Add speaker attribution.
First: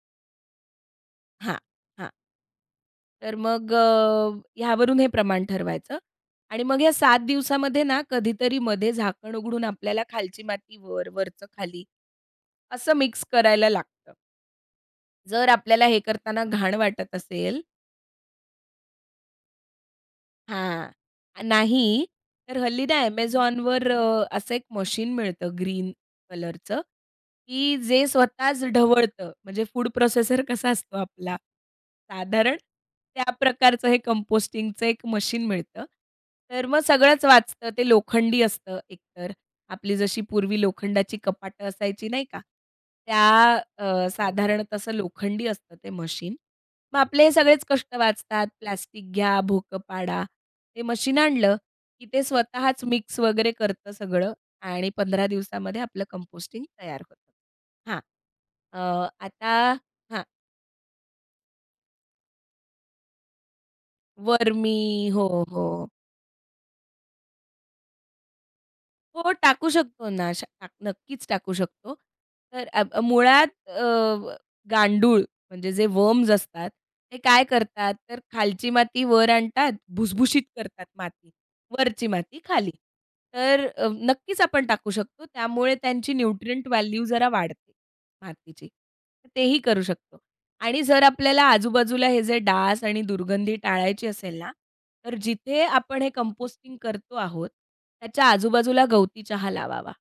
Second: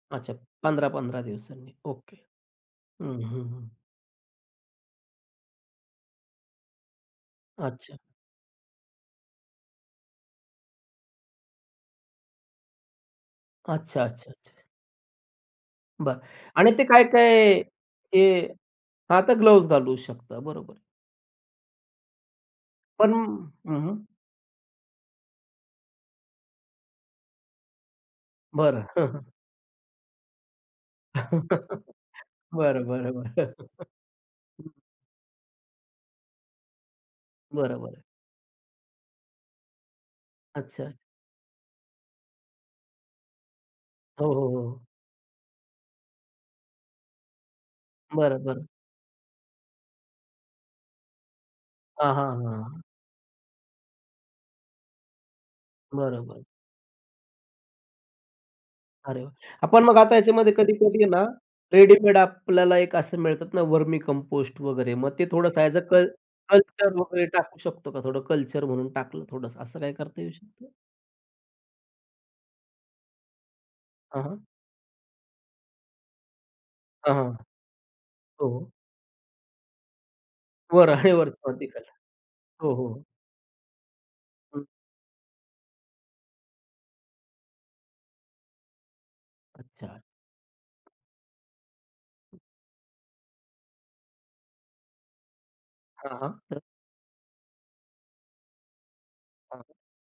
Speaker 1: अच्छा, 15-15
Speaker 2: हां,
Speaker 1: दिवसांनी.
Speaker 2: हां.
Speaker 1: ओके. हं,
Speaker 2: तर
Speaker 1: हं, हं.
Speaker 2: मग अ, ह्यावरून हे प्रमाण ठरवायचं आणि मग या 7 दिवसामध्ये
Speaker 1: अच्छा.
Speaker 2: ना, कधीतरी मध्ये झाकण उघडून आपल्याला खालची माती वर, वरच खाली, असं मिक्स करायला
Speaker 1: अच्छा,
Speaker 2: लागतं.
Speaker 1: अच्छा, अच्छा.
Speaker 2: जर आपल्याला हे
Speaker 1: बरं
Speaker 2: करतांना
Speaker 1: आणि
Speaker 2: घाण
Speaker 1: ते
Speaker 2: वाटत
Speaker 1: काय-काय
Speaker 2: असेल
Speaker 1: हे हां, आता ग्लोव्हज घालू शकतात, बरोबर.
Speaker 2: हां, नाही. तर हल्ली ना
Speaker 1: पण हं,
Speaker 2: Amazonवर
Speaker 1: हं.
Speaker 2: अ, असं 1 मशीन मिळतं ग्रीन कलरचं, की जे स्वतःच
Speaker 1: बरं.
Speaker 2: ढवळतं. म्हणजे फूड प्रोसेसर कसा असतो आपला. साधारण
Speaker 1: बरं, बरं, बरं.
Speaker 2: त्या प्रकारचं हे कंपोस्टिंगचं एक मशीन मिळतं. तर मग सगळंच वाचतं.
Speaker 1: बरं,
Speaker 2: ते
Speaker 1: बरं.
Speaker 2: लोखंडी असतं एकतर आपली जशी पूर्वी
Speaker 1: अच्छा.
Speaker 2: लोखंडाची कपाटं असायची नाही का? त्या अ,
Speaker 1: हो, हो,
Speaker 2: साधारणतः
Speaker 1: हो.
Speaker 2: असं लोखंडी असतं ते मशीन. मग आपले हे सगळेच कष्ट
Speaker 1: बरं,
Speaker 2: वाचतात.
Speaker 1: बरं.
Speaker 2: प्लास्टिक घ्या, भोकं पाडा. ते मशीन आणलं, की
Speaker 1: हां,
Speaker 2: ते
Speaker 1: हां, हां.
Speaker 2: स्वतःच मिक्स वगैरे करतं सगळं आणि 15 दिवसामध्ये आपलं
Speaker 1: बरोबर.
Speaker 2: कंपोस्टिंग तयार होतं. हां. अ,
Speaker 1: अरे वा!
Speaker 2: आता
Speaker 1: आपण मग आता
Speaker 2: हां.
Speaker 1: याच्यामध्ये कधी-कधी ना, रेडीमेड आपल्याला एक असं मिळतात ना, वर्मी कंपोस्ट वगैरे.
Speaker 2: वर्मी,
Speaker 1: मग ते
Speaker 2: हो,
Speaker 1: थोडंसं ॲज अ
Speaker 2: हो.
Speaker 1: क कल्चर वगैरे टाकू शकतो का, थोडं कल्चर म्हणून टाकलं
Speaker 2: हो,
Speaker 1: थोडंसं
Speaker 2: टाकू
Speaker 1: असं काही
Speaker 2: शकतो
Speaker 1: करता
Speaker 2: ना.
Speaker 1: येऊ शकतं?
Speaker 2: नक्कीच टाकू शकतो. तर आ मुळात अ,
Speaker 1: हां, हां.
Speaker 2: गांडूळ म्हणजे जे वम्स असतात,
Speaker 1: हां,
Speaker 2: ते
Speaker 1: हां,
Speaker 2: काय करतात, तर खालची
Speaker 1: हो.
Speaker 2: माती वर आणतात भुसभुशीत करतात
Speaker 1: वर आणि
Speaker 2: माती.
Speaker 1: वर [unintelligible] हो,
Speaker 2: वरची माती खाली.
Speaker 1: हो, हो.
Speaker 2: तर अ, नक्कीच
Speaker 1: हं.
Speaker 2: आपण टाकू शकतो. त्यामुळे त्यांची न्यूट्रिएंट व्हॅल्यू जरा वाढते. मातीची. तर तेही करू
Speaker 1: अच्छा.
Speaker 2: शकतो आणि जर आपल्याला आजूबाजूला हे जे डास आणि दुर्गंधी टाळायची असेल ना, तर जिथे आपण हे
Speaker 1: हां, हां. तर
Speaker 2: कंपोस्टिंग करतो आहोत, त्याच्या आजूबाजूला गवती चहा
Speaker 1: हां.
Speaker 2: लावावा.